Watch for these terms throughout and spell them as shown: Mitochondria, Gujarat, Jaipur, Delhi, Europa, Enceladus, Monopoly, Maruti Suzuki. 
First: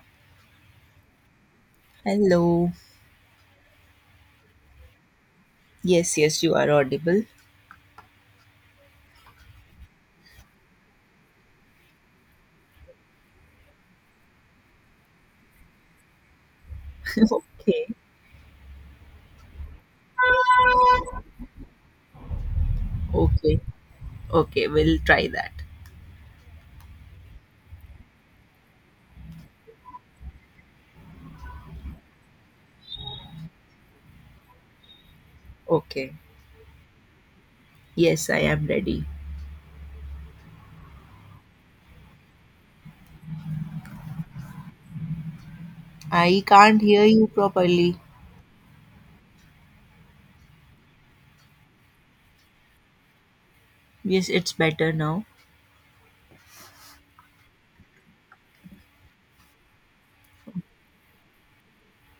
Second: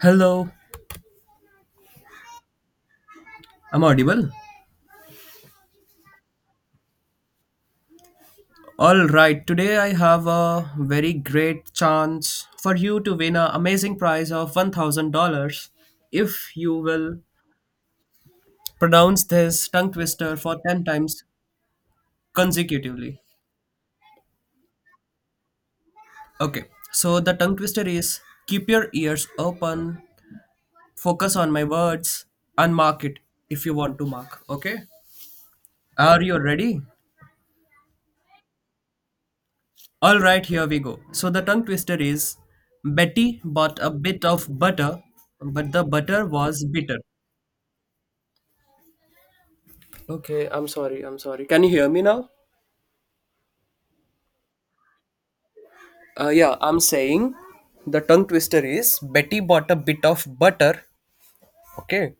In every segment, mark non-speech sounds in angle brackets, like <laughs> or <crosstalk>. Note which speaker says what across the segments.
Speaker 1: Hello,
Speaker 2: Hello.
Speaker 1: I'm audible.
Speaker 2: Yes, yes, you are audible.
Speaker 1: All right, today I have a very great chance for you to win an amazing prize of $1,000 if you will
Speaker 2: <laughs> okay.
Speaker 1: pronounce this tongue twister for 10 times consecutively.
Speaker 2: Okay. Okay, we'll try that.
Speaker 1: Okay, so the tongue twister is keep your ears open, focus on my words, and mark it if you want to mark. Okay,
Speaker 2: Okay.
Speaker 1: are you ready?
Speaker 2: Yes, I am ready.
Speaker 1: All right, here we go. So the tongue twister is Betty bought a bit of butter, but the butter
Speaker 2: I
Speaker 1: was
Speaker 2: can't
Speaker 1: bitter.
Speaker 2: hear you properly.
Speaker 1: Okay, I'm sorry. I'm sorry. Can you hear me now?
Speaker 2: Yes, it's better now.
Speaker 1: Yeah, I'm saying the tongue twister is Betty bought a bit of butter. Okay.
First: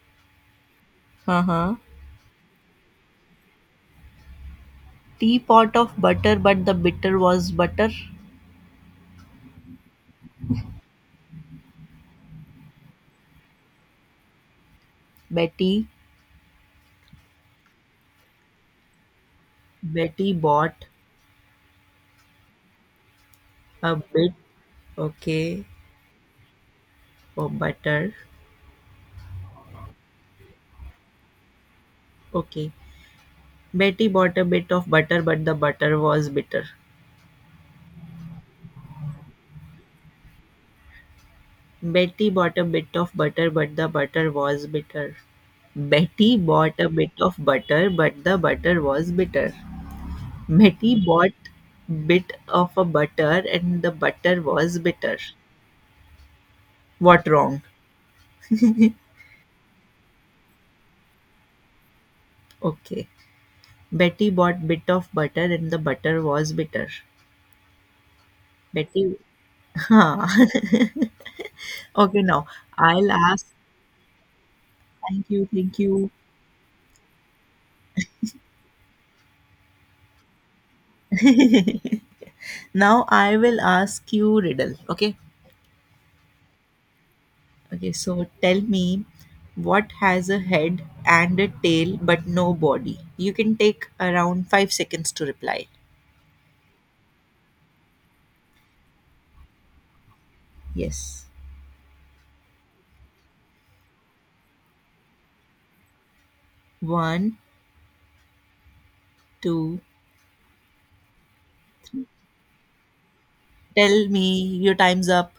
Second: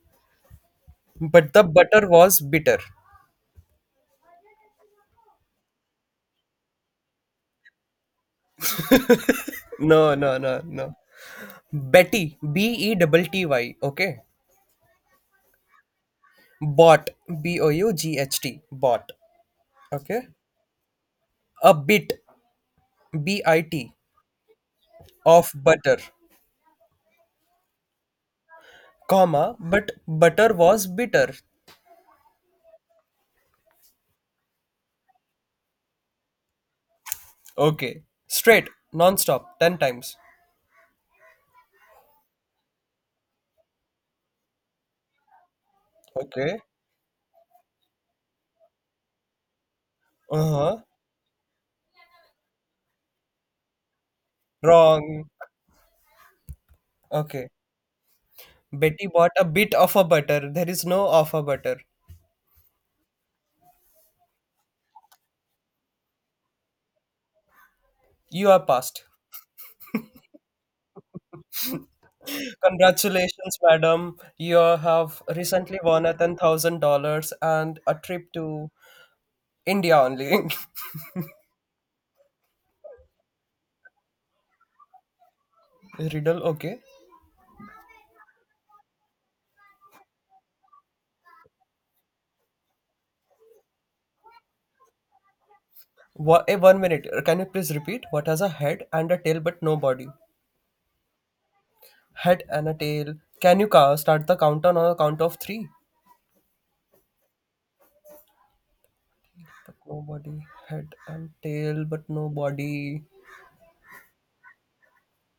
Speaker 1: But the
Speaker 2: Uh-huh.
Speaker 1: butter was bitter.
Speaker 2: Teapot of butter, but the bitter was butter.
Speaker 1: No, no, no, no. Betty, B-E-double-T-Y. Okay.
Speaker 2: Betty.
Speaker 1: Bought, B O U G H T. Bought. Okay.
Speaker 2: Betty bought
Speaker 1: A bit, B I T,
Speaker 2: a bit.
Speaker 1: of
Speaker 2: Okay.
Speaker 1: butter.
Speaker 2: Of butter.
Speaker 1: Comma, but butter was bitter.
Speaker 2: Okay. Betty bought a bit of butter, but the butter was bitter.
Speaker 1: Okay. Straight, non-stop, 10 times.
Speaker 2: Betty bought a bit of butter, but the butter was bitter. Betty
Speaker 1: Okay.
Speaker 2: bought a bit of butter, but the butter was bitter.
Speaker 1: Uh-huh.
Speaker 2: Betty bought bit of a butter and the butter was bitter.
Speaker 1: Wrong.
Speaker 2: What
Speaker 1: Okay.
Speaker 2: wrong?
Speaker 1: Betty bought a bit of a butter. There is no of a butter.
Speaker 2: Okay. Betty bought bit of butter and the butter was bitter.
Speaker 1: You are passed.
Speaker 2: Betty. Huh. <laughs> Okay, now I'll ask,
Speaker 1: Congratulations, madam. You have
Speaker 2: thank you, thank
Speaker 1: recently won
Speaker 2: you.
Speaker 1: a $10,000 and a trip to India only. <laughs>
Speaker 2: Now I will ask you riddle. Okay.
Speaker 1: Riddle, okay.
Speaker 2: Okay, so tell me, what has a head and a tail but no body? You can take around 5 seconds to reply.
Speaker 1: What, 1 minute. Can you please repeat? What has a head and a tail but no body?
Speaker 2: Yes.
Speaker 1: Head and a tail. Can you start the countdown on a count of three?
Speaker 2: One,
Speaker 1: But
Speaker 2: two,
Speaker 1: nobody. Head and tail,
Speaker 2: three.
Speaker 1: but nobody.
Speaker 2: Tell me your time's up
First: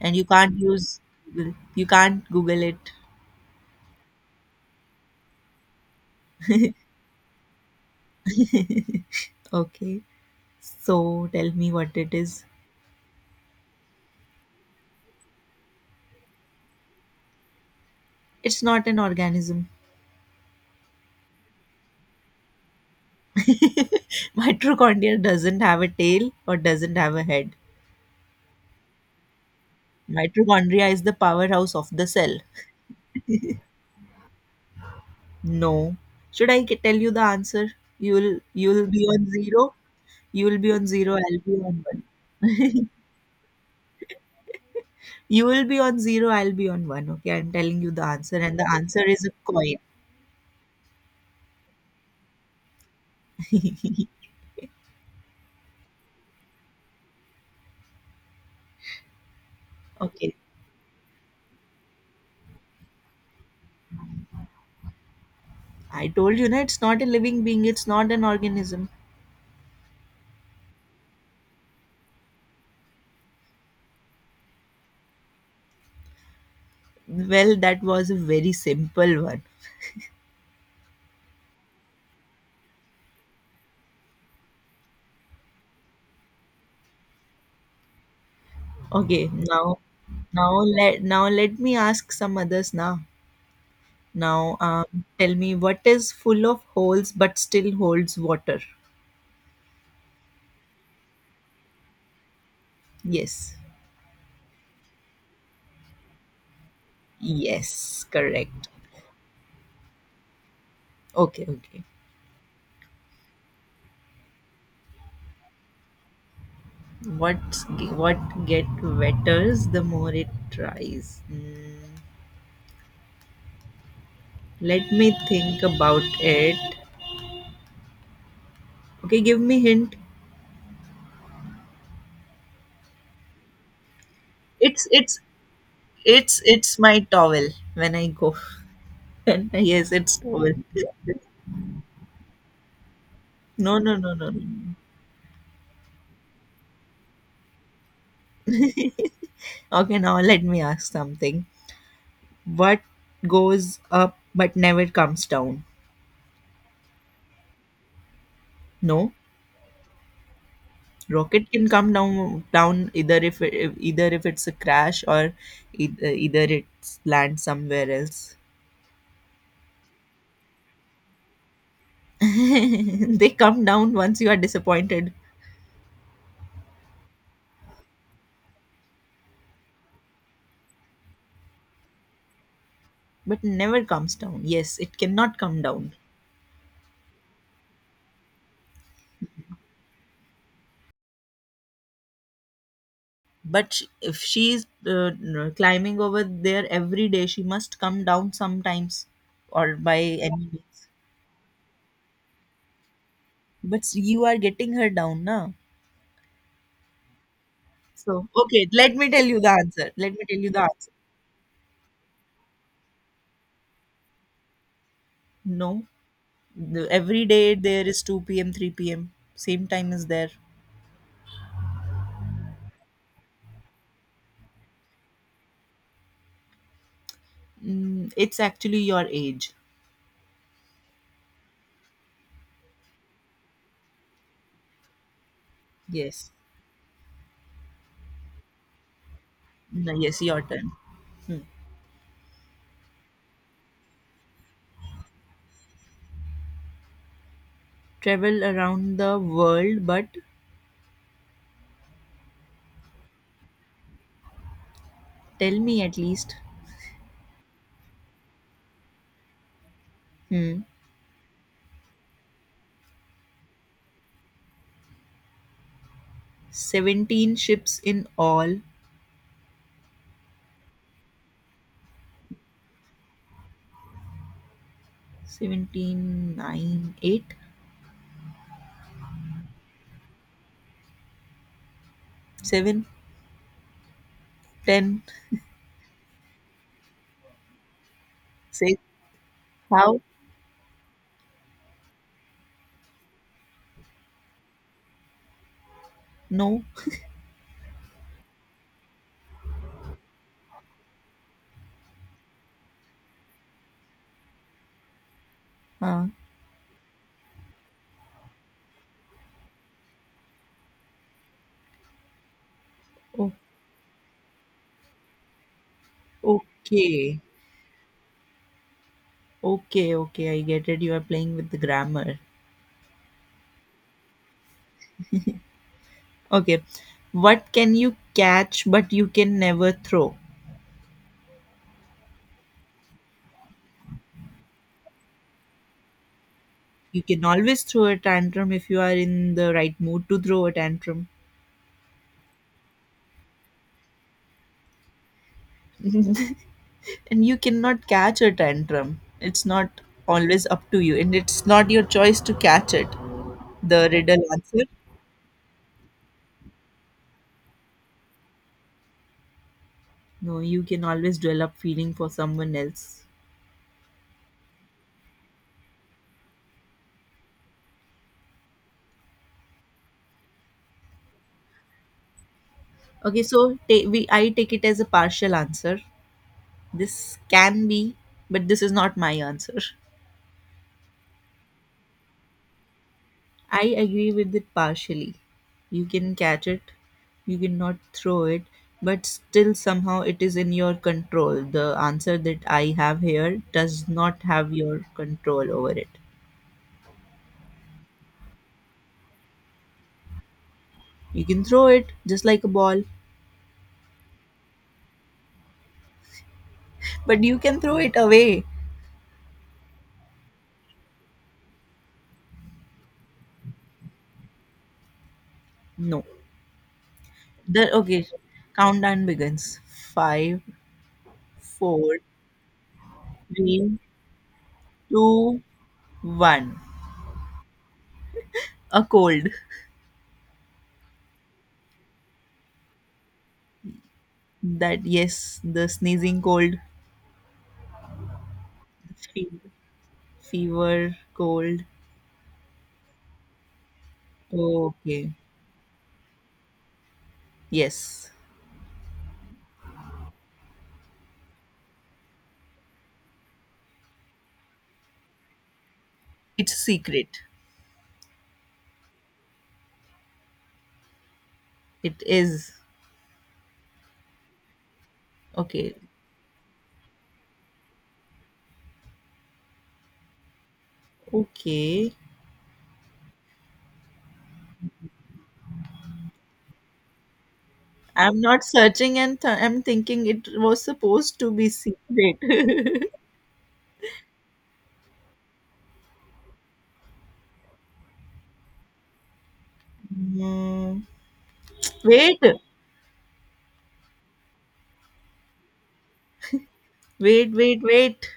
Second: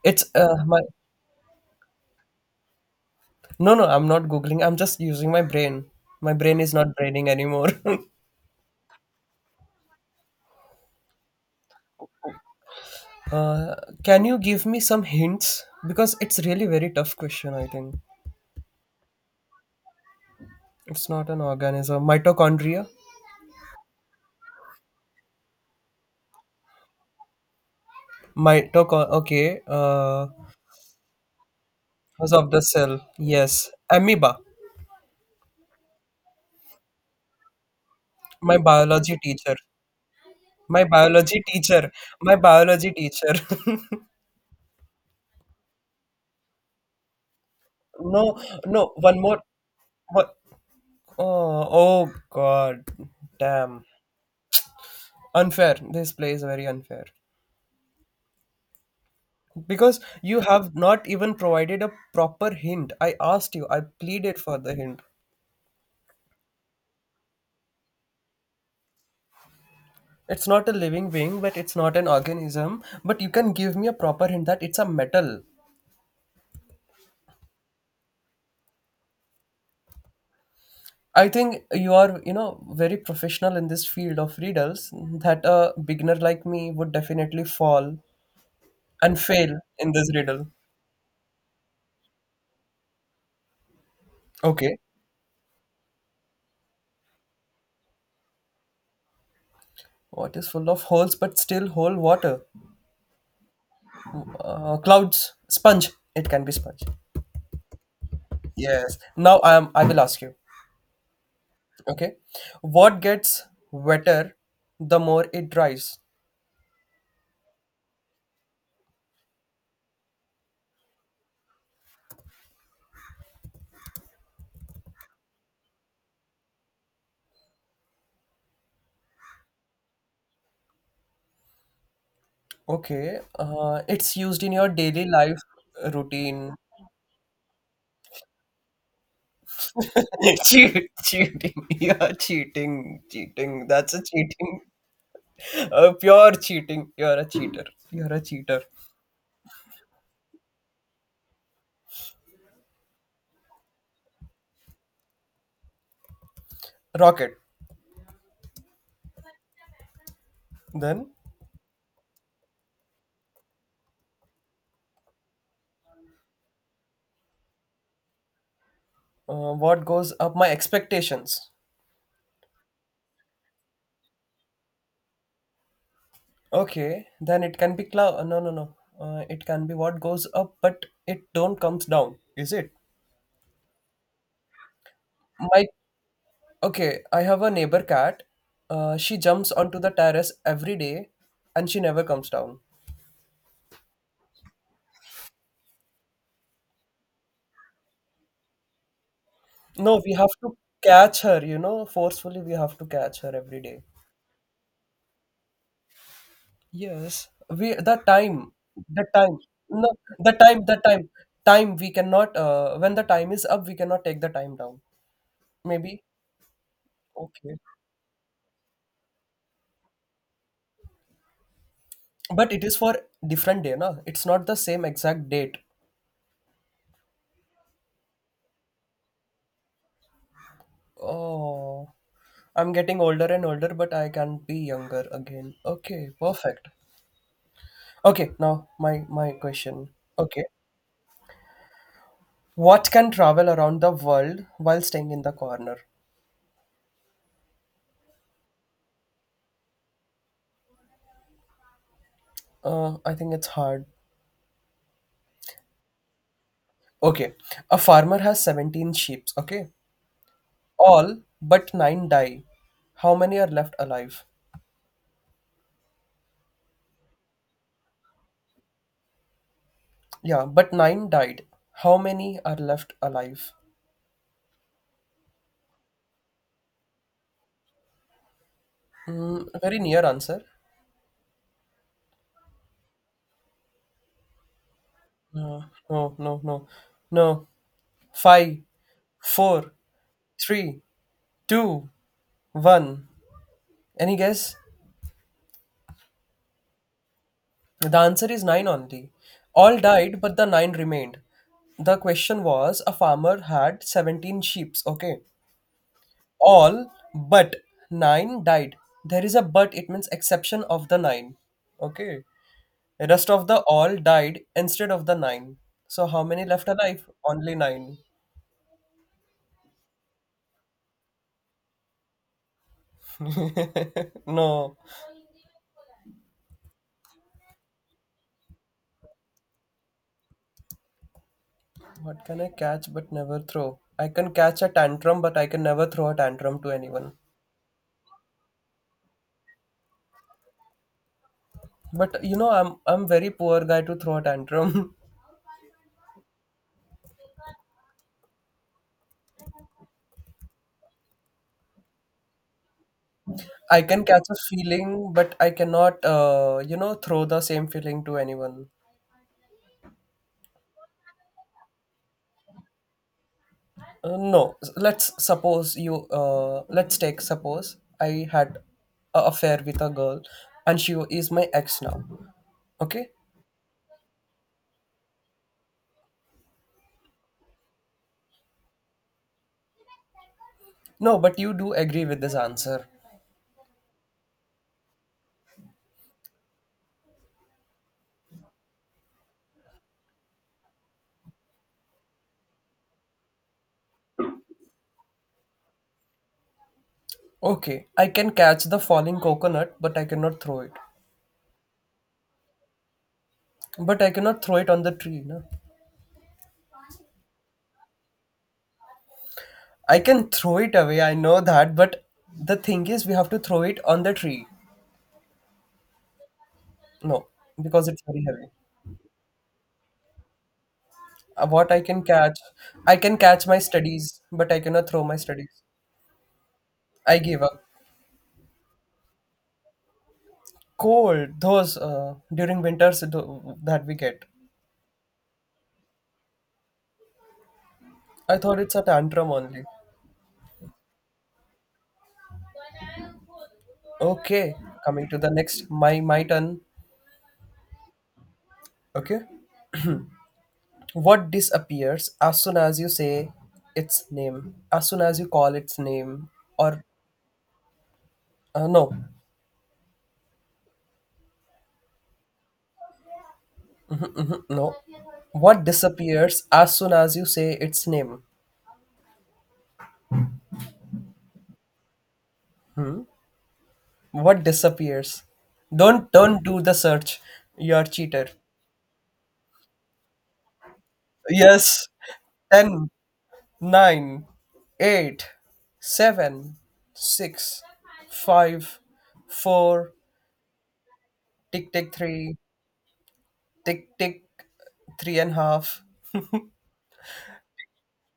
Speaker 2: and you
Speaker 1: It's
Speaker 2: can't
Speaker 1: uh, my.
Speaker 2: use Google. You can't Google it.
Speaker 1: No, no, I'm not googling. I'm just using my brain. My brain is not braining anymore.
Speaker 2: Okay. So tell me what it is.
Speaker 1: <laughs> uh, can you give me some hints? Because it's really very tough question. I think
Speaker 2: It's not an organism.
Speaker 1: it's not an organism. Mitochondria.
Speaker 2: <laughs> Mitochondria doesn't have a tail or doesn't have a head.
Speaker 1: Mitochon. Okay.
Speaker 2: Mitochondria is the powerhouse of the
Speaker 1: House
Speaker 2: cell.
Speaker 1: of the cell. Yes. Amoeba.
Speaker 2: No. Should I tell you the answer? You'll
Speaker 1: My
Speaker 2: you'll be
Speaker 1: biology
Speaker 2: on
Speaker 1: teacher.
Speaker 2: zero. You'll be
Speaker 1: My
Speaker 2: on zero. I'll
Speaker 1: biology
Speaker 2: be on
Speaker 1: teacher,
Speaker 2: one.
Speaker 1: my
Speaker 2: <laughs>
Speaker 1: biology teacher. <laughs>
Speaker 2: You will be on zero. I'll be on one. Okay, I'm telling you the answer,
Speaker 1: No,
Speaker 2: and the
Speaker 1: no,
Speaker 2: answer
Speaker 1: one
Speaker 2: is a
Speaker 1: more.
Speaker 2: coin.
Speaker 1: What? Oh, oh God, damn.
Speaker 2: <laughs>
Speaker 1: Unfair. This play is very unfair. Because
Speaker 2: Okay,
Speaker 1: you have not even provided a proper hint. I asked you, I pleaded for the hint.
Speaker 2: I told you na, it's not a living being. It's not an organism.
Speaker 1: It's not a living being, but it's not an organism. But you can give me a proper hint that it's a metal.
Speaker 2: Well, that was a very simple one.
Speaker 1: I think you are, very professional in this field of riddles that a beginner like me would definitely fall and
Speaker 2: Okay,
Speaker 1: fail
Speaker 2: now
Speaker 1: in this riddle.
Speaker 2: now now let me ask some others now. Now,
Speaker 1: Okay.
Speaker 2: tell me what is full of holes but still holds water.
Speaker 1: What is full of holes but still whole water?
Speaker 2: Yes.
Speaker 1: Clouds, sponge. It can be sponge.
Speaker 2: Yes, correct.
Speaker 1: Yes. Now I am. I will ask you.
Speaker 2: Okay, okay.
Speaker 1: Okay. What gets wetter the more it dries?
Speaker 2: What get wetters the more it tries? Let me think about it. Okay, give me hint.
Speaker 1: Okay. It's used in your
Speaker 2: It's
Speaker 1: daily
Speaker 2: it's
Speaker 1: life
Speaker 2: it's
Speaker 1: routine.
Speaker 2: it's my towel when I go. <laughs> Yes, it's
Speaker 1: <laughs>
Speaker 2: towel.
Speaker 1: Cheat, cheating. You're cheating. Cheating.
Speaker 2: No,
Speaker 1: That's
Speaker 2: no,
Speaker 1: a
Speaker 2: no, no,
Speaker 1: cheating.
Speaker 2: no.
Speaker 1: Pure cheating. You're a cheater.
Speaker 2: Okay, now let me ask something. What goes up but never comes down?
Speaker 1: Rocket.
Speaker 2: No.
Speaker 1: Then
Speaker 2: Rocket can come down either if it's a crash, or either it's land somewhere else.
Speaker 1: what goes up my expectations.
Speaker 2: <laughs> They come down once you are disappointed.
Speaker 1: Okay, then it can be cloud, no, no, no. It can be, what goes up but it don't comes down. Is it?
Speaker 2: But never comes down, yes, it cannot come
Speaker 1: My,
Speaker 2: down.
Speaker 1: okay, I have a neighbor cat. She jumps onto the terrace every day and she never comes down.
Speaker 2: But if she is climbing over there every day, she must come down sometimes, or
Speaker 1: No,
Speaker 2: by
Speaker 1: we have
Speaker 2: any
Speaker 1: to
Speaker 2: means.
Speaker 1: catch her, you know, forcefully. We have to catch her every
Speaker 2: but
Speaker 1: day.
Speaker 2: s- you are getting her down now.
Speaker 1: Yes, we, the
Speaker 2: So,
Speaker 1: time,
Speaker 2: okay,
Speaker 1: the time, no,
Speaker 2: let me
Speaker 1: the
Speaker 2: tell you the
Speaker 1: time, the
Speaker 2: answer.
Speaker 1: time, time we cannot, when the time is up we cannot take the time down,
Speaker 2: No.
Speaker 1: maybe.
Speaker 2: Every day
Speaker 1: Okay.
Speaker 2: there is 2 p.m, 3 p.m, same time is there.
Speaker 1: But it is for different day, na? It's not the same exact date.
Speaker 2: It's actually your age.
Speaker 1: Oh. I'm getting older and older, but I can be younger again. Okay,
Speaker 2: Yes.
Speaker 1: perfect. Okay, now my question.
Speaker 2: No, yes, your
Speaker 1: Okay.
Speaker 2: turn. Hmm.
Speaker 1: What can travel around the world while staying in the corner?
Speaker 2: Travel around the world, but
Speaker 1: I think it's hard.
Speaker 2: tell me at least.
Speaker 1: Okay. A farmer has 17 sheep, okay?
Speaker 2: hmm,
Speaker 1: All but 9 die. How many are left alive?
Speaker 2: 17 ships in all.
Speaker 1: Yeah, but 9 died. How many are left alive?
Speaker 2: 17, nine, eight,
Speaker 1: Mm, a very near answer.
Speaker 2: seven, ten,
Speaker 1: No, no, no, no, no. Five,
Speaker 2: 6.
Speaker 1: four,
Speaker 2: How?
Speaker 1: three, two, one. Any guess?
Speaker 2: No.
Speaker 1: The answer is nine only. All died, but the nine remained. The question was a farmer had 17 sheep, okay?
Speaker 2: uh,
Speaker 1: All but nine died. There is a but, it means exception of the nine, okay? The rest
Speaker 2: oh,
Speaker 1: of the all died instead of the nine. So, how many left alive?
Speaker 2: okay,
Speaker 1: Only nine.
Speaker 2: okay, okay, I get it, you are playing with the grammar.
Speaker 1: <laughs> no.
Speaker 2: Okay. What can you catch but you can never throw?
Speaker 1: What can I catch but never throw? I can catch a tantrum, but I can never throw a tantrum to
Speaker 2: You
Speaker 1: anyone.
Speaker 2: can always throw a tantrum if you are in the right mood to throw a tantrum.
Speaker 1: But you know, I'm very poor guy to throw a tantrum.
Speaker 2: <laughs> And you cannot catch a tantrum. It's not always up to you, and it's not your choice to catch it.
Speaker 1: <laughs> I
Speaker 2: The
Speaker 1: can
Speaker 2: riddle
Speaker 1: catch a
Speaker 2: answer?
Speaker 1: feeling, but I cannot, throw the same feeling to anyone.
Speaker 2: No, you can always develop feeling for someone else.
Speaker 1: No, let's suppose you. Let's take suppose I had a affair with a girl, and she is my ex now. Okay.
Speaker 2: Okay, so I take it as a partial answer. This can be, but this is not my answer.
Speaker 1: No, but you do agree with this answer.
Speaker 2: I agree with it partially. You can catch it, you cannot throw it, but still somehow it is in your control. The answer that I have here does not have your control over it.
Speaker 1: Okay, I can catch the falling coconut, but I cannot throw it.
Speaker 2: You can throw it just like a ball,
Speaker 1: But I cannot throw it on the tree. No?
Speaker 2: but you can throw it away.
Speaker 1: I can throw it away, I know that, but the thing is, we have to throw it on the tree.
Speaker 2: No.
Speaker 1: No,
Speaker 2: The
Speaker 1: because it's
Speaker 2: Okay,
Speaker 1: very heavy.
Speaker 2: countdown begins. Five,
Speaker 1: What
Speaker 2: four,
Speaker 1: I can catch my
Speaker 2: three,
Speaker 1: studies, but I cannot throw my
Speaker 2: two,
Speaker 1: studies.
Speaker 2: one.
Speaker 1: I gave up.
Speaker 2: A cold.
Speaker 1: Cold, those during winters that we get.
Speaker 2: That, yes, the sneezing cold,
Speaker 1: I thought it's a
Speaker 2: fe-
Speaker 1: tantrum only.
Speaker 2: fever cold.
Speaker 1: Okay, coming
Speaker 2: Okay.
Speaker 1: to the next, my turn.
Speaker 2: Yes.
Speaker 1: Okay. What disappears as soon as you say its name, as soon as you call its name,
Speaker 2: It's
Speaker 1: or
Speaker 2: secret.
Speaker 1: no.
Speaker 2: It is.
Speaker 1: <laughs> <clears throat> No. What
Speaker 2: Okay.
Speaker 1: disappears as soon as you say its name?
Speaker 2: Okay.
Speaker 1: What disappears? Don't do the search. You're
Speaker 2: I'm
Speaker 1: cheater.
Speaker 2: not searching, and I'm thinking it was supposed to be
Speaker 1: Yes.
Speaker 2: secret.
Speaker 1: Ten,
Speaker 2: <laughs>
Speaker 1: nine, eight, seven, six, five, four. 9, 8, 7,
Speaker 2: Hmm.
Speaker 1: tick tick
Speaker 2: Wait.
Speaker 1: 3, tick tick three and a half,
Speaker 2: Wait, wait, wait.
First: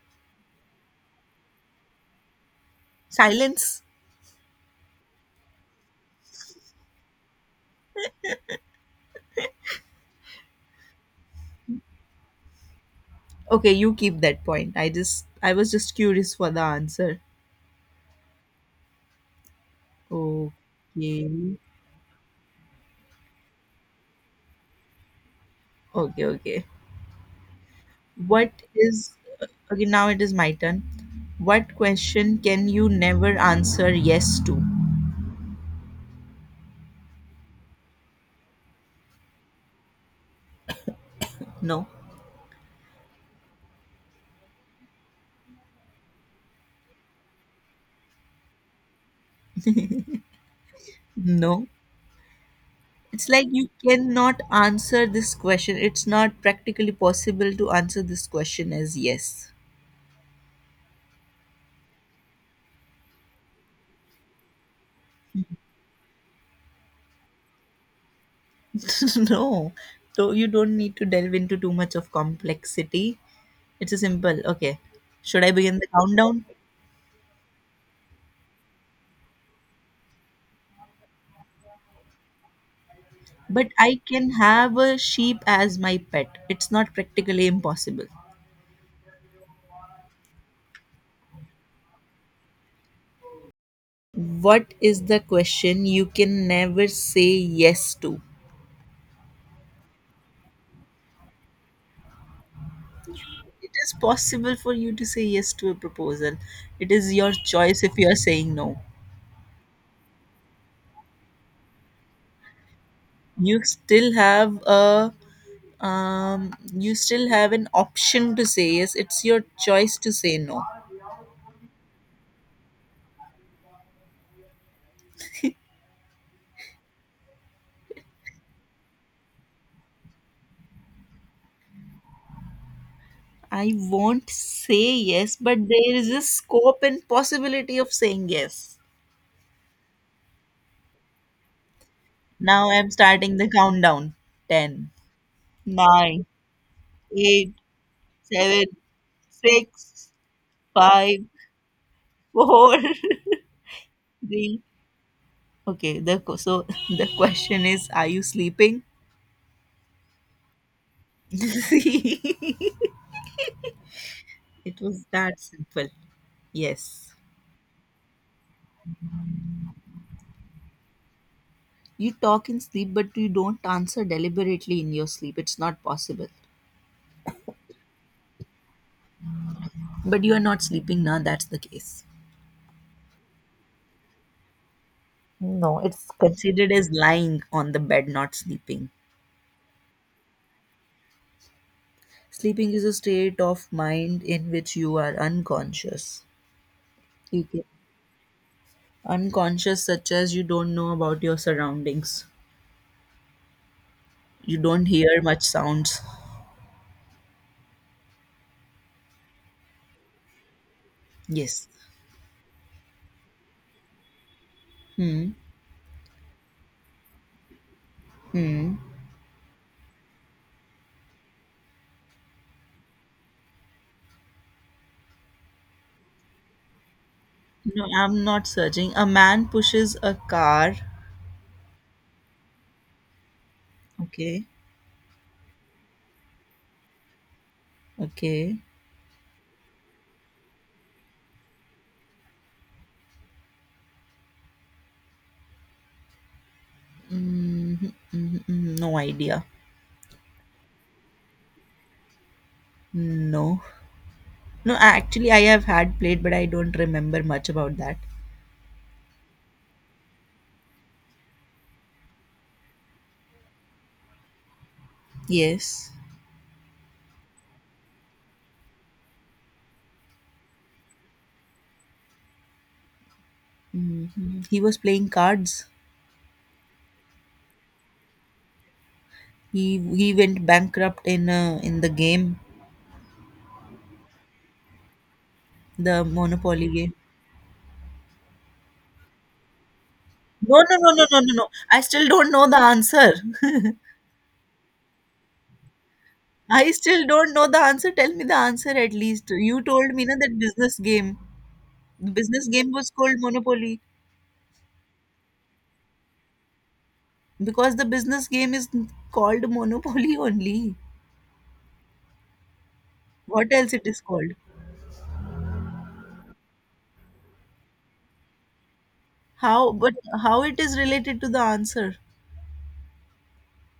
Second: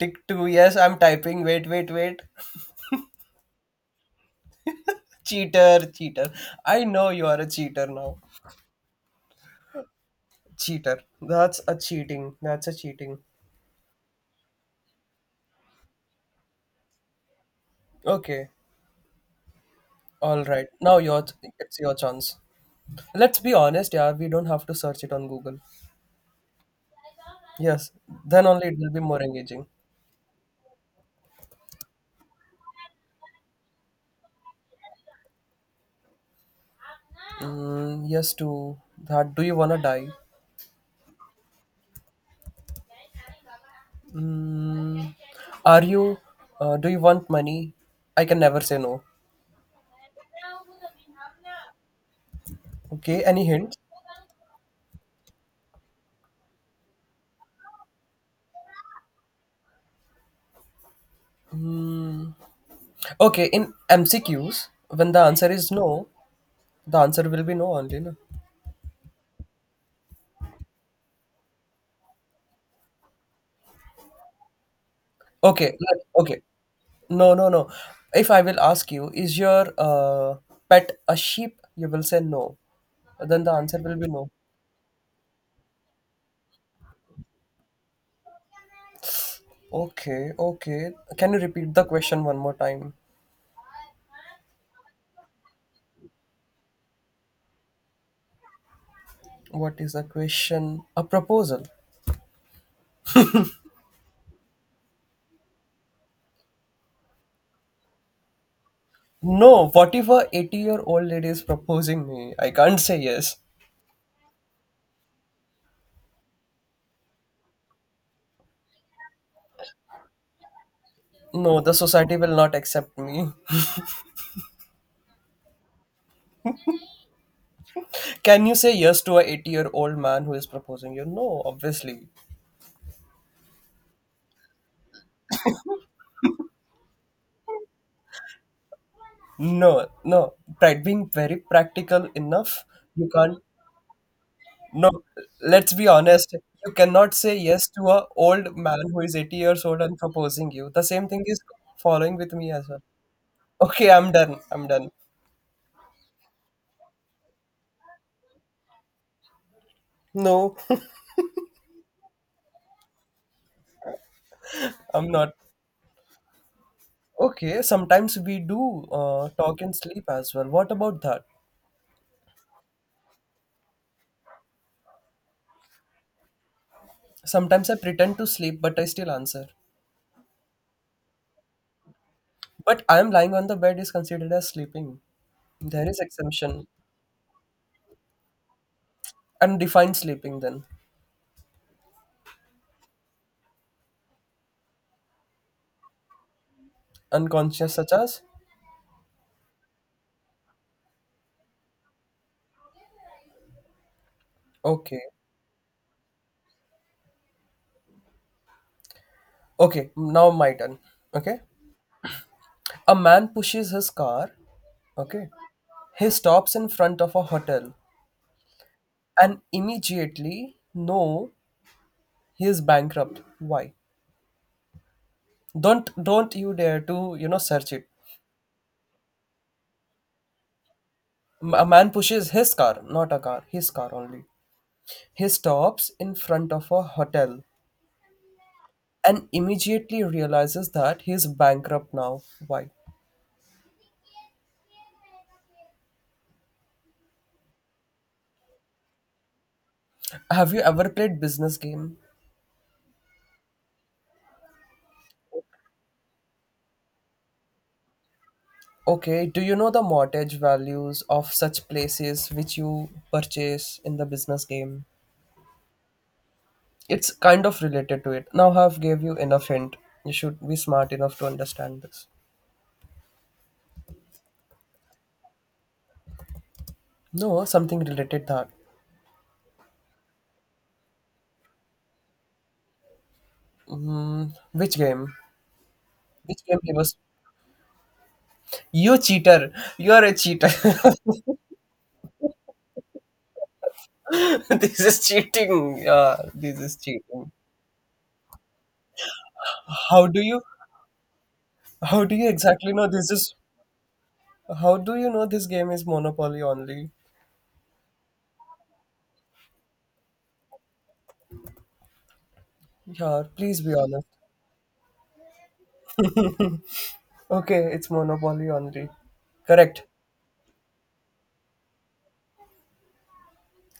Speaker 1: tick two. Yes, I'm typing. Wait, wait, wait. <laughs>
Speaker 2: Silence.
Speaker 1: Cheater, cheater. I know you are a cheater now. Cheater. That's a cheating. That's a cheating.
Speaker 2: Okay, you keep that point. I just, I was just curious for the answer.
Speaker 1: Okay. All right. Now your,
Speaker 2: Okay.
Speaker 1: it's your chance. Let's be honest, yeah. We don't have to search it on Google.
Speaker 2: Okay, okay.
Speaker 1: Yes. Then
Speaker 2: What
Speaker 1: only it will be
Speaker 2: is
Speaker 1: more engaging.
Speaker 2: Okay, now it is my turn. What question can you never answer yes to?
Speaker 1: Mm, yes to that. Do you wanna die?
Speaker 2: No.
Speaker 1: Mm, are you? Do you want money? I can never say no.
Speaker 2: No.
Speaker 1: Okay.
Speaker 2: It's like
Speaker 1: Any
Speaker 2: you
Speaker 1: hint?
Speaker 2: cannot answer this question. It's not practically possible to answer this question as yes.
Speaker 1: Okay, in MCQs, when the answer is no, the answer will be no only, no?
Speaker 2: <laughs> No. So you don't need to delve into too much of complexity. It's a simple, okay. Should I
Speaker 1: Okay,
Speaker 2: begin the
Speaker 1: okay.
Speaker 2: countdown?
Speaker 1: No, no, no. If I will ask you, is your pet a sheep? You will say no. Then the
Speaker 2: But
Speaker 1: answer will
Speaker 2: I
Speaker 1: be
Speaker 2: can
Speaker 1: no.
Speaker 2: have a sheep as my pet. It's not practically impossible.
Speaker 1: Okay, okay. Can you repeat the question one more time?
Speaker 2: What is the question you can never say yes to?
Speaker 1: What is the question? A proposal.
Speaker 2: It is possible for you to say yes to a proposal. It is your choice if you are saying no.
Speaker 1: No, what if a 80-year-old lady is proposing me? I can't say yes.
Speaker 2: You still have an option to say yes, it's your choice to say no.
Speaker 1: No, the society will not accept me. Can you say yes to a 80-year-old man who is proposing you? No, obviously.
Speaker 2: I won't say yes, but there is a scope and possibility of saying yes.
Speaker 1: No, no. Being very practical enough,
Speaker 2: Now, I'm
Speaker 1: you
Speaker 2: starting
Speaker 1: can't.
Speaker 2: the countdown. Ten,
Speaker 1: No, let's be
Speaker 2: nine,
Speaker 1: honest. You cannot say
Speaker 2: eight,
Speaker 1: yes to a old
Speaker 2: seven,
Speaker 1: man who is 80 years old and
Speaker 2: six,
Speaker 1: proposing you. The same
Speaker 2: five,
Speaker 1: thing is following with me as
Speaker 2: four, <laughs>
Speaker 1: well.
Speaker 2: 3.
Speaker 1: Okay, I'm done. I'm done.
Speaker 2: Okay, so, <laughs> the question is, are you sleeping?
Speaker 1: No,
Speaker 2: <laughs> It
Speaker 1: <laughs>
Speaker 2: was
Speaker 1: I'm not.
Speaker 2: that simple. Yes.
Speaker 1: Okay, sometimes we do talk and sleep as well. What about that?
Speaker 2: You talk in sleep, but you don't answer deliberately in your sleep. It's not possible.
Speaker 1: Sometimes I pretend to sleep, but I still answer.
Speaker 2: But you are not sleeping now, that's the case.
Speaker 1: But I'm lying on the bed is considered as sleeping.
Speaker 2: No,
Speaker 1: There is
Speaker 2: it's con-
Speaker 1: exemption.
Speaker 2: Considered as lying on the bed, not sleeping.
Speaker 1: Undefined sleeping then.
Speaker 2: Sleeping is a state of mind in which you are unconscious. You can
Speaker 1: Unconscious such as?
Speaker 2: Unconscious such as you don't know about your surroundings. You don't
Speaker 1: Okay.
Speaker 2: hear much sounds.
Speaker 1: Okay, now my turn. Okay.
Speaker 2: Yes.
Speaker 1: A man pushes his car.
Speaker 2: Hmm.
Speaker 1: Okay. He stops in front of a hotel
Speaker 2: Hmm.
Speaker 1: and immediately no, he is bankrupt. Why? Don't you dare to, you know, search
Speaker 2: No,
Speaker 1: it.
Speaker 2: I'm not searching. A man pushes a car.
Speaker 1: A man pushes his car, not a car, his car only.
Speaker 2: Okay.
Speaker 1: He stops in front of a hotel
Speaker 2: Okay.
Speaker 1: and immediately realizes that he's bankrupt now. Why?
Speaker 2: Mhm, mhm, mhm. No idea.
Speaker 1: Have you ever played business game?
Speaker 2: No. No, actually, I have had played, but I don't remember much about that.
Speaker 1: Okay, do you know the mortgage values of such places which you purchase in the business game?
Speaker 2: Yes.
Speaker 1: It's kind of related to it. Now have gave you enough hint. You should be smart enough to understand this.
Speaker 2: He was playing cards.
Speaker 1: No, something related that.
Speaker 2: He he went bankrupt in the game,
Speaker 1: Mm, which game?
Speaker 2: the
Speaker 1: Which game
Speaker 2: Monopoly
Speaker 1: he
Speaker 2: game.
Speaker 1: was? You cheater! You are a cheater.
Speaker 2: No, no, no, no, no, no, no. I still don't know the answer. <laughs>
Speaker 1: <laughs> This is cheating. Yeah, this
Speaker 2: I
Speaker 1: is
Speaker 2: still
Speaker 1: cheating.
Speaker 2: don't know the answer. Tell me the answer at least. You told me
Speaker 1: How
Speaker 2: na,
Speaker 1: do
Speaker 2: that
Speaker 1: you?
Speaker 2: business game.
Speaker 1: How
Speaker 2: The
Speaker 1: do you
Speaker 2: business game
Speaker 1: exactly know
Speaker 2: was
Speaker 1: this
Speaker 2: called
Speaker 1: is?
Speaker 2: Monopoly,
Speaker 1: How do you know this game is Monopoly only?
Speaker 2: because the business game is called Monopoly <laughs> only.
Speaker 1: Yeah,
Speaker 2: What
Speaker 1: please
Speaker 2: else
Speaker 1: be
Speaker 2: it is
Speaker 1: honest.
Speaker 2: called?
Speaker 1: Okay, it's Monopoly only.
Speaker 2: How
Speaker 1: Correct.
Speaker 2: but how it is related to the answer?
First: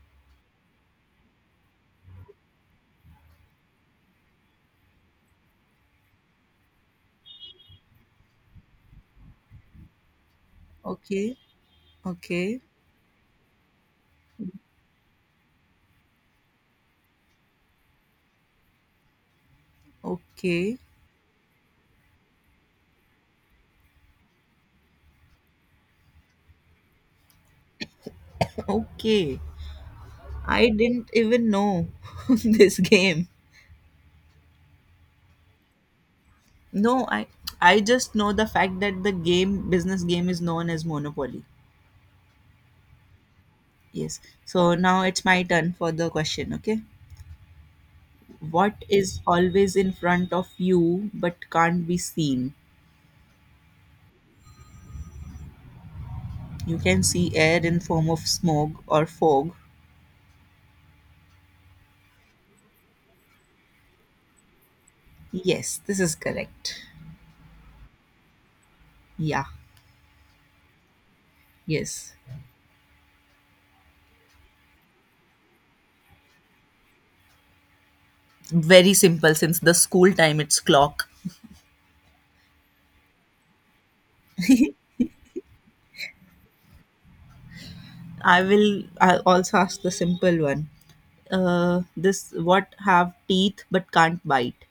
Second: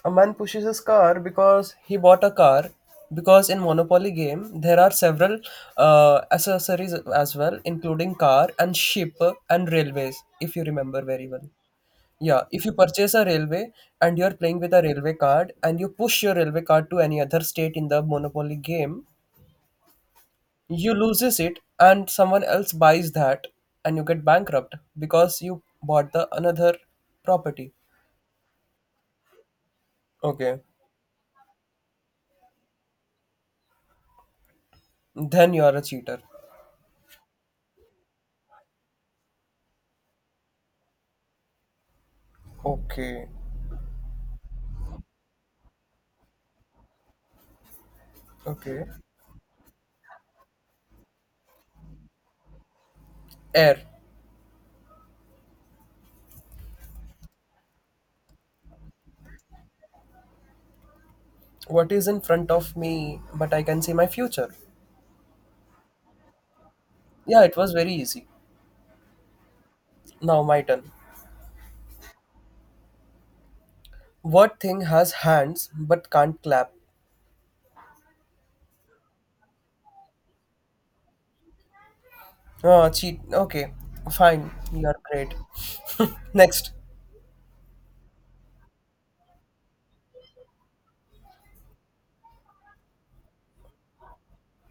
Speaker 1: A man pushes his car because he bought a car. Because in Monopoly game, there are several accessories as well, including car and ship and railways, if you remember very
Speaker 2: Okay,
Speaker 1: well. Yeah,
Speaker 2: okay,
Speaker 1: if you purchase a railway and you're playing with a railway card and you push your railway card to any other state in the Monopoly game,
Speaker 2: okay,
Speaker 1: you loses it and someone else buys that and you get bankrupt because you bought the another property.
Speaker 2: okay.
Speaker 1: Okay,
Speaker 2: I didn't even know <laughs> this game.
Speaker 1: then you are a cheater.
Speaker 2: No, I just know the fact that the game, business game, is known as Monopoly.
Speaker 1: Okay,
Speaker 2: Yes. So now it's my turn for the question, okay?
Speaker 1: okay.
Speaker 2: What is always in front of you but can't be seen?
Speaker 1: Air.
Speaker 2: You can see air in form of smoke or fog.
Speaker 1: What is in front of me, but I can see my future.
Speaker 2: Yes, this is correct.
Speaker 1: Yeah, it was very easy.
Speaker 2: Yeah.
Speaker 1: Now my turn.
Speaker 2: Yes,
Speaker 1: What thing has hands but can't clap?
Speaker 2: very simple, since the school time it's clock.
Speaker 1: Oh, cheat. Okay, fine, you're great. <laughs> Next.
Speaker 2: I will, I also ask the simple one. This what have teeth but can't bite?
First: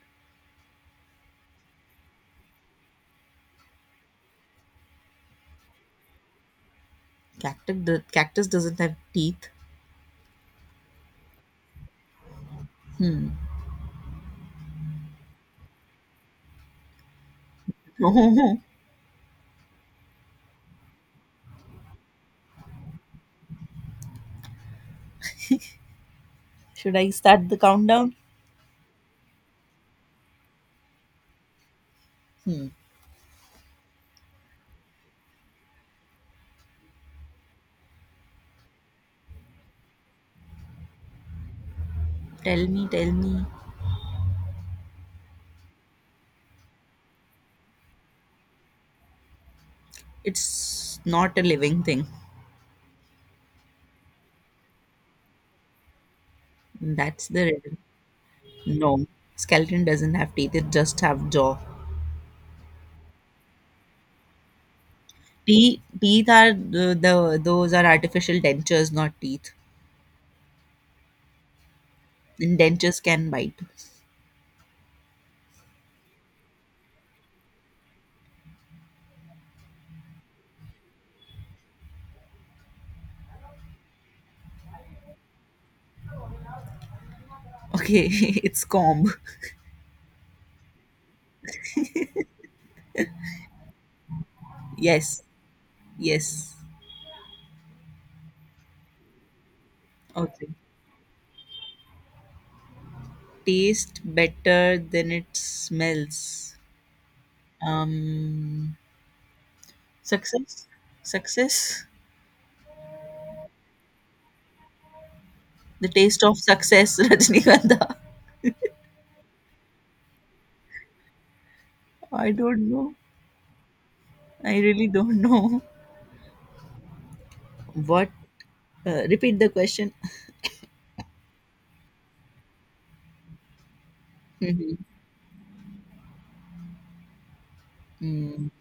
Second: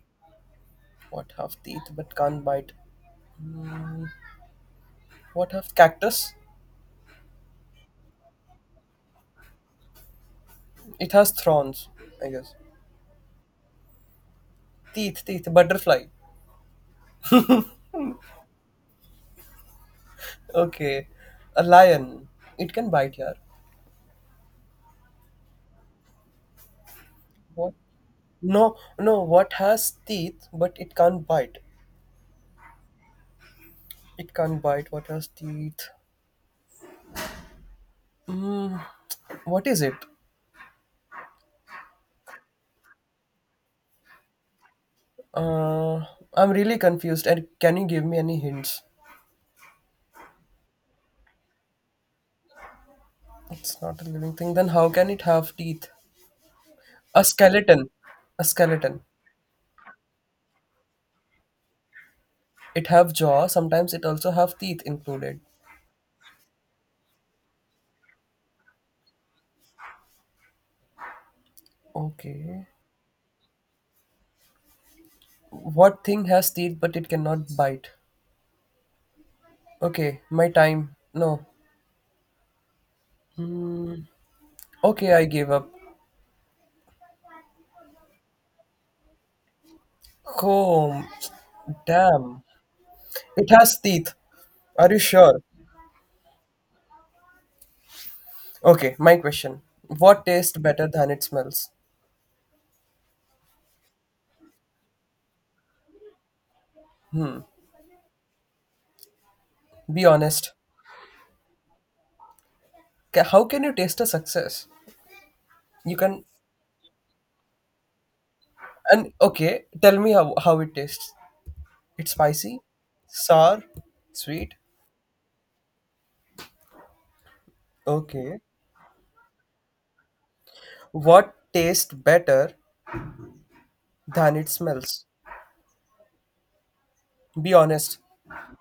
Speaker 1: What have teeth but can't bite? What have, cactus?
Speaker 2: Cactus, the cactus doesn't have teeth.
Speaker 1: It has thorns, I guess.
Speaker 2: Hmm.
Speaker 1: Teeth, teeth, butterfly.
Speaker 2: <laughs>
Speaker 1: Okay. A lion. It can bite, yeah.
Speaker 2: Should I start the
Speaker 1: What?
Speaker 2: countdown?
Speaker 1: No, no, what has teeth but it can't bite?
Speaker 2: Hmm.
Speaker 1: It can't bite. What has teeth? Mm, what is it?
Speaker 2: Tell me, tell me.
Speaker 1: Uh, I'm really confused. And can you give me any hints?
Speaker 2: It's not a living thing.
Speaker 1: It's not a living thing. Then how can it have teeth? A
Speaker 2: That's the riddle.
Speaker 1: skeleton. A skeleton.
Speaker 2: No, skeleton doesn't have teeth. It just have jaw.
Speaker 1: It have jaw. Sometimes it also have teeth included.
Speaker 2: Teeth, teeth are the those are artificial dentures, not teeth.
Speaker 1: Okay.
Speaker 2: Dentures can bite.
Speaker 1: What thing has teeth but it cannot bite? Okay, my time. No. Mm, okay, I gave up.
Speaker 2: Okay, <laughs> it's comb.
Speaker 1: Home. Damn. It has teeth. Are you
Speaker 2: Yes,
Speaker 1: sure?
Speaker 2: yes.
Speaker 1: Okay, my question. What
Speaker 2: Okay.
Speaker 1: tastes better than it smells?
Speaker 2: Taste better than it smells. Um,
Speaker 1: Be honest.
Speaker 2: success? Success?
Speaker 1: How can you taste a success?
Speaker 2: The
Speaker 1: You
Speaker 2: taste
Speaker 1: can.
Speaker 2: of success, <laughs> Rajnikanta.
Speaker 1: And okay, tell me how it tastes. It's
Speaker 2: I
Speaker 1: spicy,
Speaker 2: don't know.
Speaker 1: sour, sweet.
Speaker 2: I really don't know. What?
Speaker 1: Okay.
Speaker 2: Repeat the question. <laughs>
Speaker 1: What tastes better than it
Speaker 2: Mhm.
Speaker 1: smells? Be honest.
Speaker 2: Mm,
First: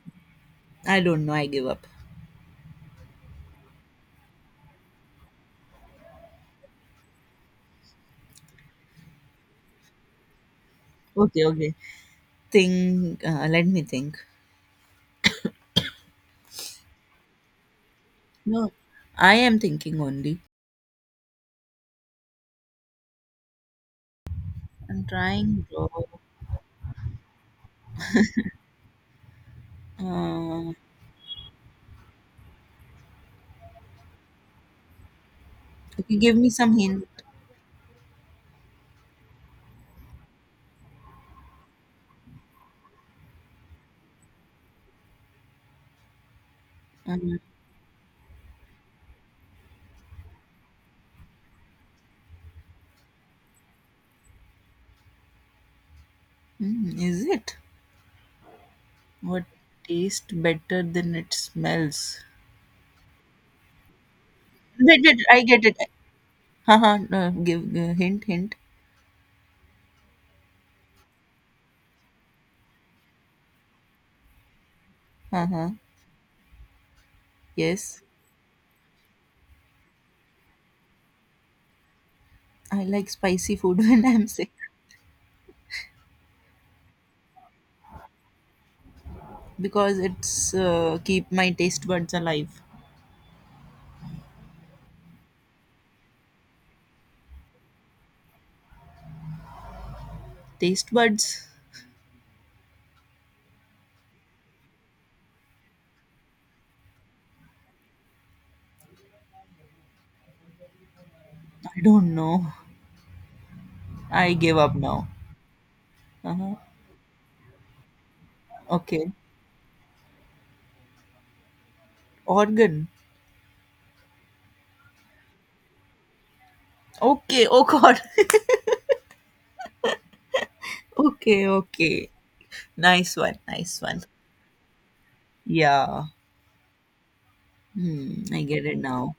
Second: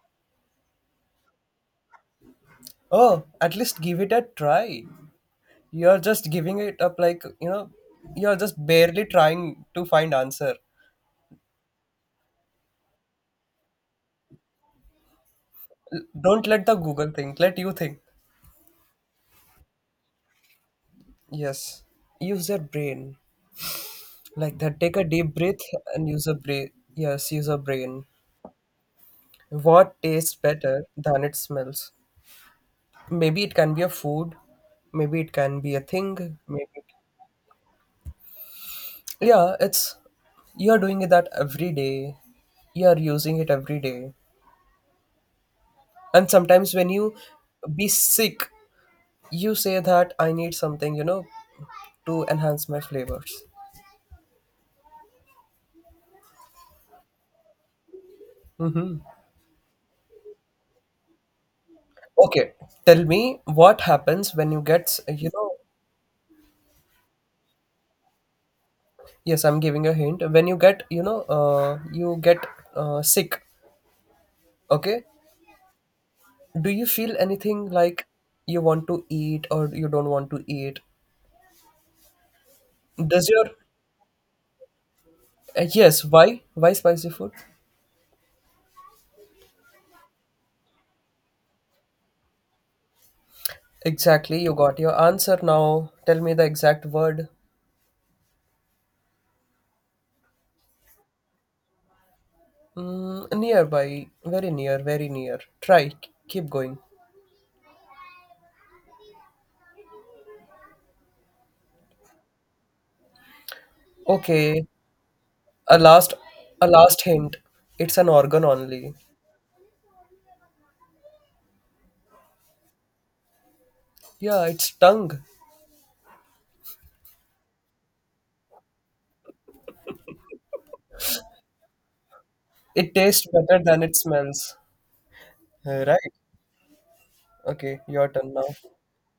Speaker 2: I don't know. I give up.
Speaker 1: Oh, at least give it a try. You're just giving it up like, you're just barely trying to find answer.
Speaker 2: Okay, okay. Think. Let me think.
Speaker 1: Don't let the Google think, let you think.
Speaker 2: No, I am thinking only.
Speaker 1: Yes. Use your brain. Like that, take
Speaker 2: I'm
Speaker 1: a deep breath
Speaker 2: trying. Bro.
Speaker 1: and use a brain. Yes, use a brain. What tastes
Speaker 2: Uh,
Speaker 1: better than it smells? Maybe it can be a food, maybe it can be a
Speaker 2: okay, give
Speaker 1: thing,
Speaker 2: me some
Speaker 1: maybe.
Speaker 2: hint.
Speaker 1: Yeah, it's you're doing it that every day. You're using it every day. And sometimes when you
Speaker 2: Um,
Speaker 1: be sick, you say that I need something to enhance my flavors.
Speaker 2: is it,
Speaker 1: hmm
Speaker 2: what tastes better than it smells?
Speaker 1: Okay, tell me what happens when you get,
Speaker 2: Wait, wait,
Speaker 1: you
Speaker 2: I
Speaker 1: know,
Speaker 2: get it. Haha, no, give hint, hint.
Speaker 1: Yes, I'm giving a hint. When you get sick, okay?
Speaker 2: Uh-huh.
Speaker 1: Do you feel anything
Speaker 2: Yes,
Speaker 1: like you want to eat or you don't want to eat?
Speaker 2: I like
Speaker 1: Does your,
Speaker 2: spicy food <laughs> when I'm sick,
Speaker 1: yes, why? Why spicy food?
Speaker 2: because it's keep my taste buds alive.
Speaker 1: Exactly, you got your answer now. Tell me the exact word.
Speaker 2: Taste buds?
Speaker 1: Nearby, very near, very near. Try, keep going.
Speaker 2: I don't know. I give
Speaker 1: Okay,
Speaker 2: up now.
Speaker 1: a last,
Speaker 2: Uh-huh.
Speaker 1: a last hint. It's an organ only.
Speaker 2: Okay. Organ.
Speaker 1: Yeah, it's tongue.
Speaker 2: Okay. Oh God. <laughs> Okay. Okay.
Speaker 1: It
Speaker 2: Nice
Speaker 1: tastes
Speaker 2: one.
Speaker 1: better
Speaker 2: Nice
Speaker 1: than it
Speaker 2: one.
Speaker 1: smells.
Speaker 2: Yeah.
Speaker 1: Right. Okay, your
Speaker 2: Hmm,
Speaker 1: turn
Speaker 2: I
Speaker 1: now.
Speaker 2: get it now.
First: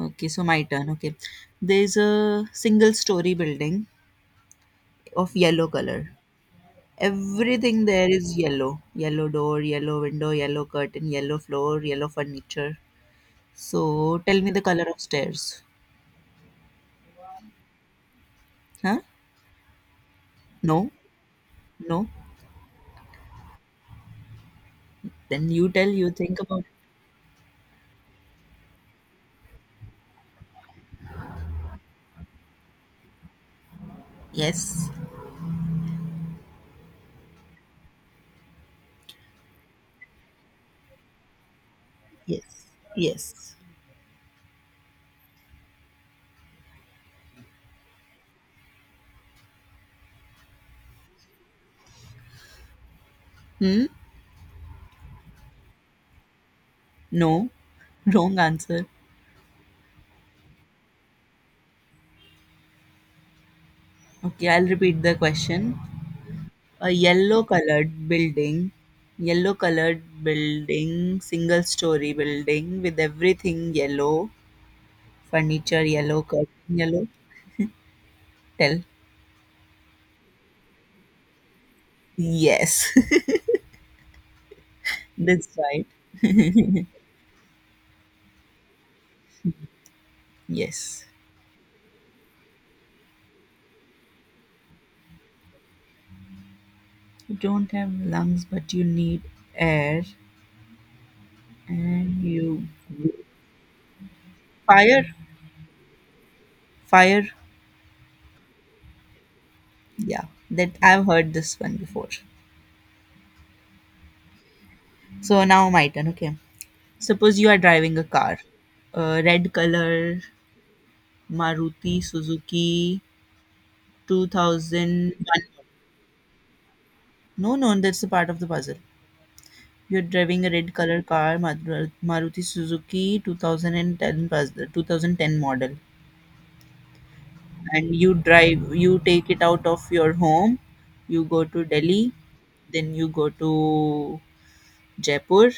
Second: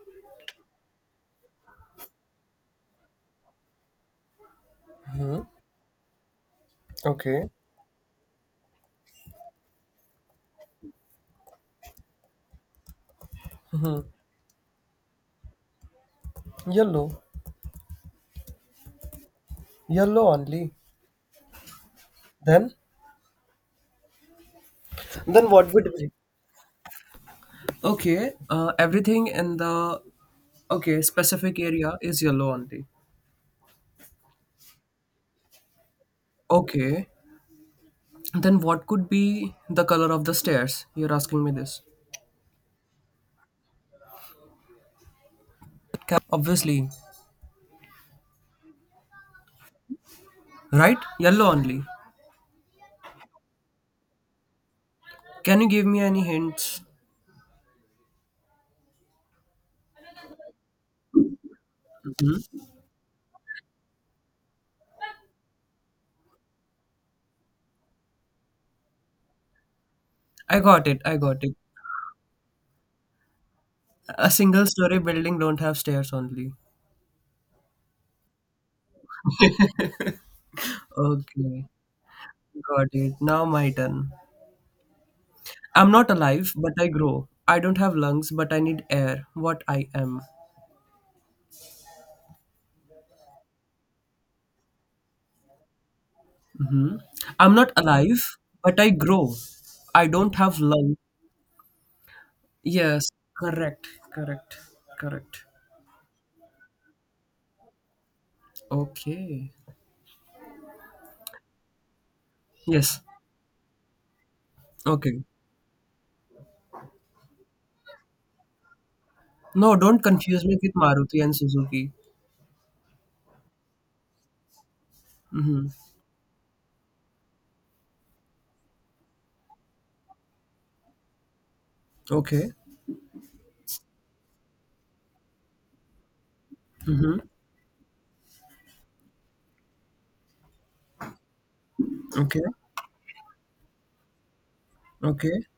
Speaker 2: Okay, so my turn. Okay. There's a single story building of yellow color.
Speaker 1: Okay.
Speaker 2: Everything there is yellow. Yellow door, yellow window, yellow curtain, yellow floor, yellow furniture. So tell me the color of stairs.
Speaker 1: Yellow.
Speaker 2: Huh?
Speaker 1: Yellow only.
Speaker 2: No? No?
Speaker 1: Then?
Speaker 2: Then
Speaker 1: Then
Speaker 2: you
Speaker 1: what
Speaker 2: tell,
Speaker 1: would
Speaker 2: you
Speaker 1: be?
Speaker 2: think about it.
Speaker 1: Okay, everything in the okay specific area is yellow only.
Speaker 2: Yes.
Speaker 1: Okay. Then what could be the color of the stairs? You're asking me this.
Speaker 2: Yes. Yes.
Speaker 1: Obviously, right? Yellow only.
Speaker 2: Hmm?
Speaker 1: Can you give me any hints?
Speaker 2: No. <laughs> Wrong answer. Okay, I'll repeat the question. A yellow colored
Speaker 1: I got it. I
Speaker 2: building,
Speaker 1: got it.
Speaker 2: single story building with everything yellow,
Speaker 1: A single story building don't have
Speaker 2: furniture
Speaker 1: stairs
Speaker 2: yellow,
Speaker 1: only.
Speaker 2: curtain yellow. Tell.
Speaker 1: Okay, got
Speaker 2: Yes,
Speaker 1: it. Now my turn.
Speaker 2: <laughs> that's right.
Speaker 1: I'm not alive, but I grow. I don't have lungs, but I need air. What I am?
Speaker 2: Yes.
Speaker 1: Hmm.
Speaker 2: You
Speaker 1: I'm
Speaker 2: don't
Speaker 1: not
Speaker 2: have
Speaker 1: alive,
Speaker 2: lungs, but
Speaker 1: but
Speaker 2: you
Speaker 1: I
Speaker 2: need
Speaker 1: grow.
Speaker 2: air.
Speaker 1: I don't have lungs.
Speaker 2: And you
Speaker 1: Yes, correct, correct,
Speaker 2: Fire.
Speaker 1: correct.
Speaker 2: Fire.
Speaker 1: Okay.
Speaker 2: Yeah, that I've heard this one before.
Speaker 1: Yes. Okay.
Speaker 2: So now my turn. Okay. Suppose you are driving a car, a red
Speaker 1: No, don't
Speaker 2: color
Speaker 1: confuse me with Maruti and Suzuki.
Speaker 2: Maruti Suzuki 2001.
Speaker 1: Mhm.
Speaker 2: No, no, that's a part of the puzzle. You're driving a red color car, Maruti
Speaker 1: Okay.
Speaker 2: Suzuki 2010 puzzle, 2010 model.
Speaker 1: Mhm.
Speaker 2: And you drive, you take it out of your home, you go to Delhi,
Speaker 1: Okay.
Speaker 2: then you go to
Speaker 1: Okay.
Speaker 2: Jaipur,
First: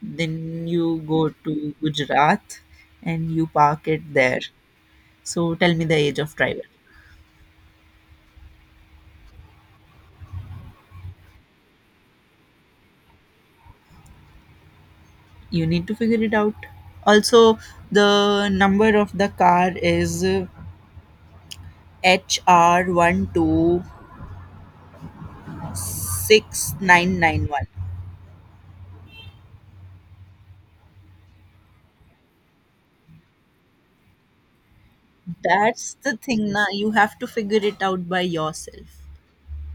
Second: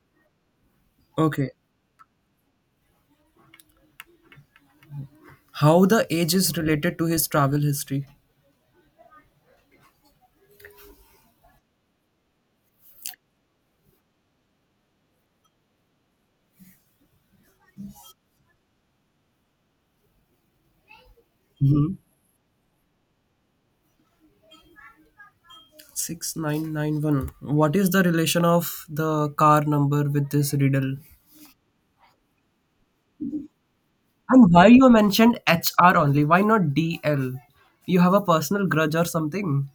Speaker 2: then you go
Speaker 1: Okay.
Speaker 2: to Gujarat, and you park it there. So tell me
Speaker 1: How
Speaker 2: the
Speaker 1: the
Speaker 2: age
Speaker 1: age
Speaker 2: of
Speaker 1: is
Speaker 2: driver.
Speaker 1: related to his travel history?
Speaker 2: You need to figure it out. Also, the number of the car is
Speaker 1: hmm
Speaker 2: HR
Speaker 1: 6991.
Speaker 2: 126991.
Speaker 1: What is the relation of the car number with this riddle? And why you mentioned
Speaker 2: That's
Speaker 1: HR
Speaker 2: the
Speaker 1: only? Why
Speaker 2: thing na.
Speaker 1: not
Speaker 2: You have to
Speaker 1: DL?
Speaker 2: figure it
Speaker 1: You
Speaker 2: out
Speaker 1: have
Speaker 2: by
Speaker 1: a personal grudge
Speaker 2: yourself.
Speaker 1: or something?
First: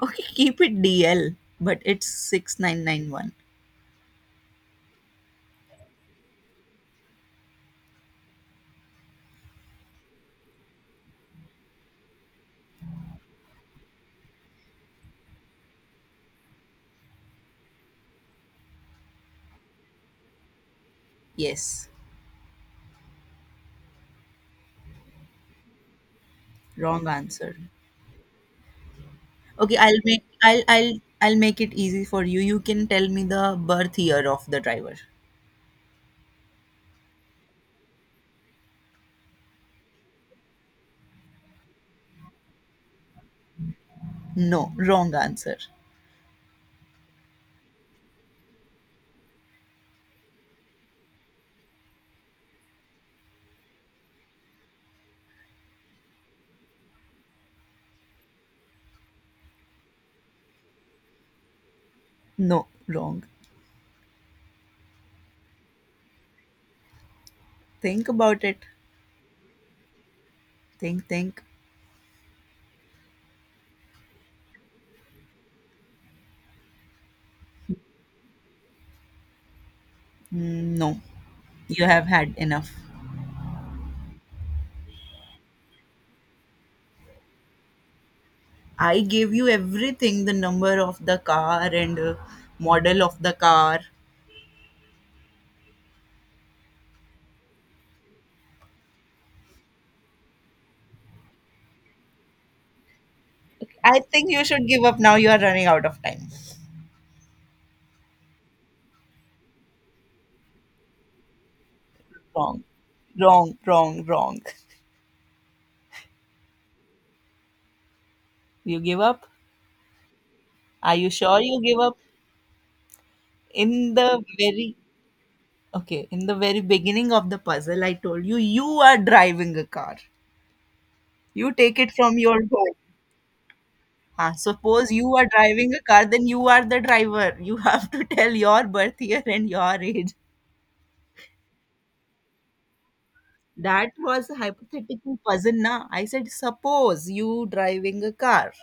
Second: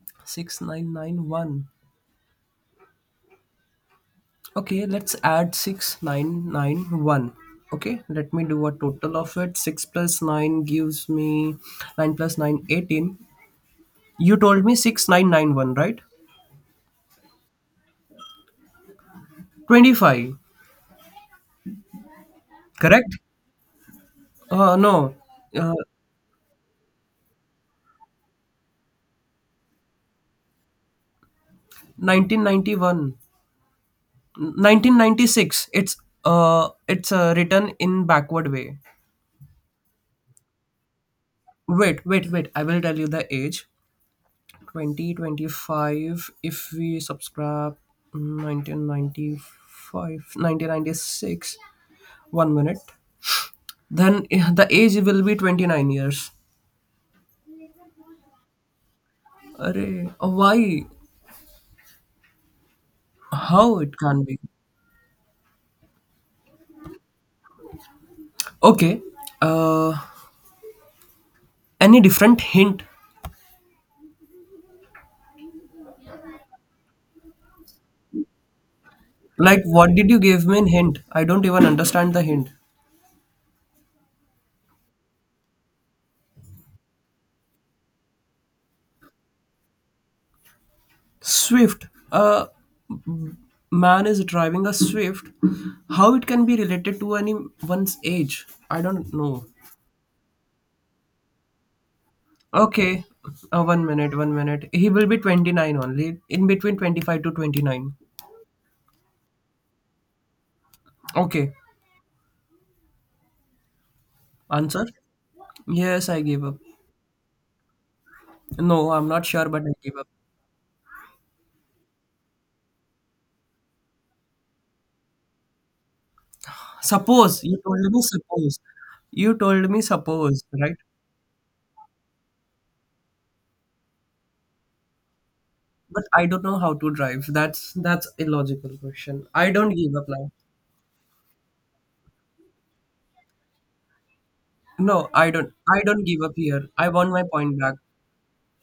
Speaker 2: Okay, keep it DL,
Speaker 1: 6991.
Speaker 2: but it's 6991.
Speaker 1: Okay, let's add 6991. Okay, let me do a total of it. 6 plus 9 gives me 9 plus 9 18. You told me 6991, right? 25,
Speaker 2: Yes.
Speaker 1: correct? No, uh,
Speaker 2: Wrong answer. Okay, I'll make it easy for you.
Speaker 1: nineteen
Speaker 2: You
Speaker 1: ninety
Speaker 2: can tell
Speaker 1: one,
Speaker 2: me the birth year of the driver.
Speaker 1: 1996. It's written in backward way. Wait, wait, wait. I will tell you the age.
Speaker 2: No, wrong answer.
Speaker 1: 2025 if we subscribe 1995, 1996. One minute, then the age will be 29 years. Array, why,
Speaker 2: No, wrong.
Speaker 1: how it can be?
Speaker 2: Think about it.
Speaker 1: Okay, uh
Speaker 2: Think, think.
Speaker 1: any different hint? Like, what did you give me in
Speaker 2: Mm,
Speaker 1: hint?
Speaker 2: no,
Speaker 1: I don't even
Speaker 2: you have
Speaker 1: understand the
Speaker 2: had
Speaker 1: hint.
Speaker 2: enough. I gave you everything, the number of the car
Speaker 1: Swift.
Speaker 2: and
Speaker 1: A
Speaker 2: model of the car.
Speaker 1: man is driving a Swift. How it can be related to anyone's age? I don't know. Okay. One
Speaker 2: I
Speaker 1: minute,
Speaker 2: think
Speaker 1: one
Speaker 2: you should
Speaker 1: minute.
Speaker 2: give
Speaker 1: He
Speaker 2: up
Speaker 1: will
Speaker 2: now.
Speaker 1: be
Speaker 2: You are running
Speaker 1: 29
Speaker 2: out of
Speaker 1: only.
Speaker 2: time.
Speaker 1: In between 25 to 29. Okay.
Speaker 2: Wrong, wrong, wrong, wrong.
Speaker 1: Answer? Yes, I gave up.
Speaker 2: You
Speaker 1: No,
Speaker 2: give
Speaker 1: I'm
Speaker 2: up?
Speaker 1: not sure, but I gave up.
Speaker 2: Are you sure you give up? In the very okay, in the very beginning of the
Speaker 1: Suppose. You told
Speaker 2: puzzle, I
Speaker 1: me
Speaker 2: told you
Speaker 1: suppose.
Speaker 2: you are
Speaker 1: You
Speaker 2: driving a
Speaker 1: told me
Speaker 2: car.
Speaker 1: suppose, right?
Speaker 2: You take it from your home. Ah, suppose you are driving a car,
Speaker 1: But
Speaker 2: then
Speaker 1: I don't
Speaker 2: you
Speaker 1: know
Speaker 2: are
Speaker 1: how
Speaker 2: the
Speaker 1: to drive.
Speaker 2: driver. You
Speaker 1: That's
Speaker 2: have to
Speaker 1: that's a
Speaker 2: tell your
Speaker 1: logical
Speaker 2: birth year
Speaker 1: question.
Speaker 2: and
Speaker 1: I don't
Speaker 2: your
Speaker 1: give up
Speaker 2: age.
Speaker 1: now.
Speaker 2: That was a
Speaker 1: No,
Speaker 2: hypothetical
Speaker 1: I
Speaker 2: puzzle,
Speaker 1: don't. I
Speaker 2: na?
Speaker 1: don't
Speaker 2: I
Speaker 1: give
Speaker 2: said,
Speaker 1: up here. I
Speaker 2: suppose
Speaker 1: want my
Speaker 2: you
Speaker 1: point back.
Speaker 2: driving a car,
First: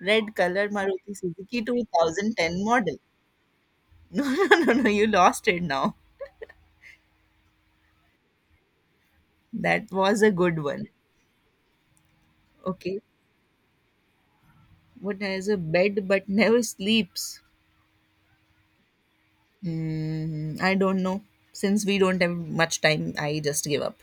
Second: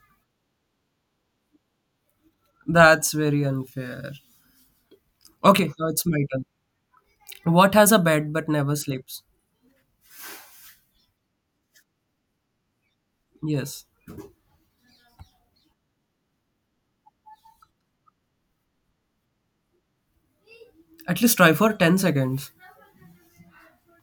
Speaker 2: red color Maruti Suzuki 2010 model. <laughs>
Speaker 1: That's very unfair.
Speaker 2: No, no, no, no, you lost it
Speaker 1: Okay, now
Speaker 2: now.
Speaker 1: it's my turn. What has a bed but never sleeps?
Speaker 2: That was a good one. Okay.
Speaker 1: Yes.
Speaker 2: What has a bed but never sleeps? I don't
Speaker 1: At
Speaker 2: know.
Speaker 1: least try for
Speaker 2: Since we
Speaker 1: 10
Speaker 2: don't have
Speaker 1: seconds.
Speaker 2: much time, I just give up.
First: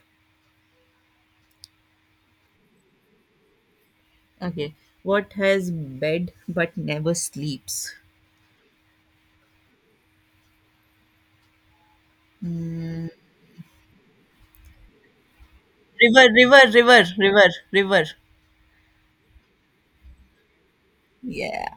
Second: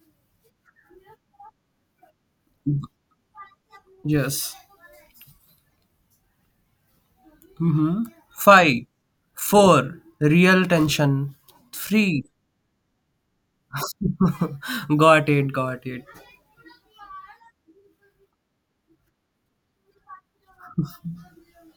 Speaker 1: Yes.
Speaker 2: Okay. What has bed but never sleeps?
Speaker 1: Mm-hmm. Five, four, real tension. Three.
Speaker 2: Hmm.
Speaker 1: <laughs> Got it, got it.
Speaker 2: River, river, river, river, river. Yeah,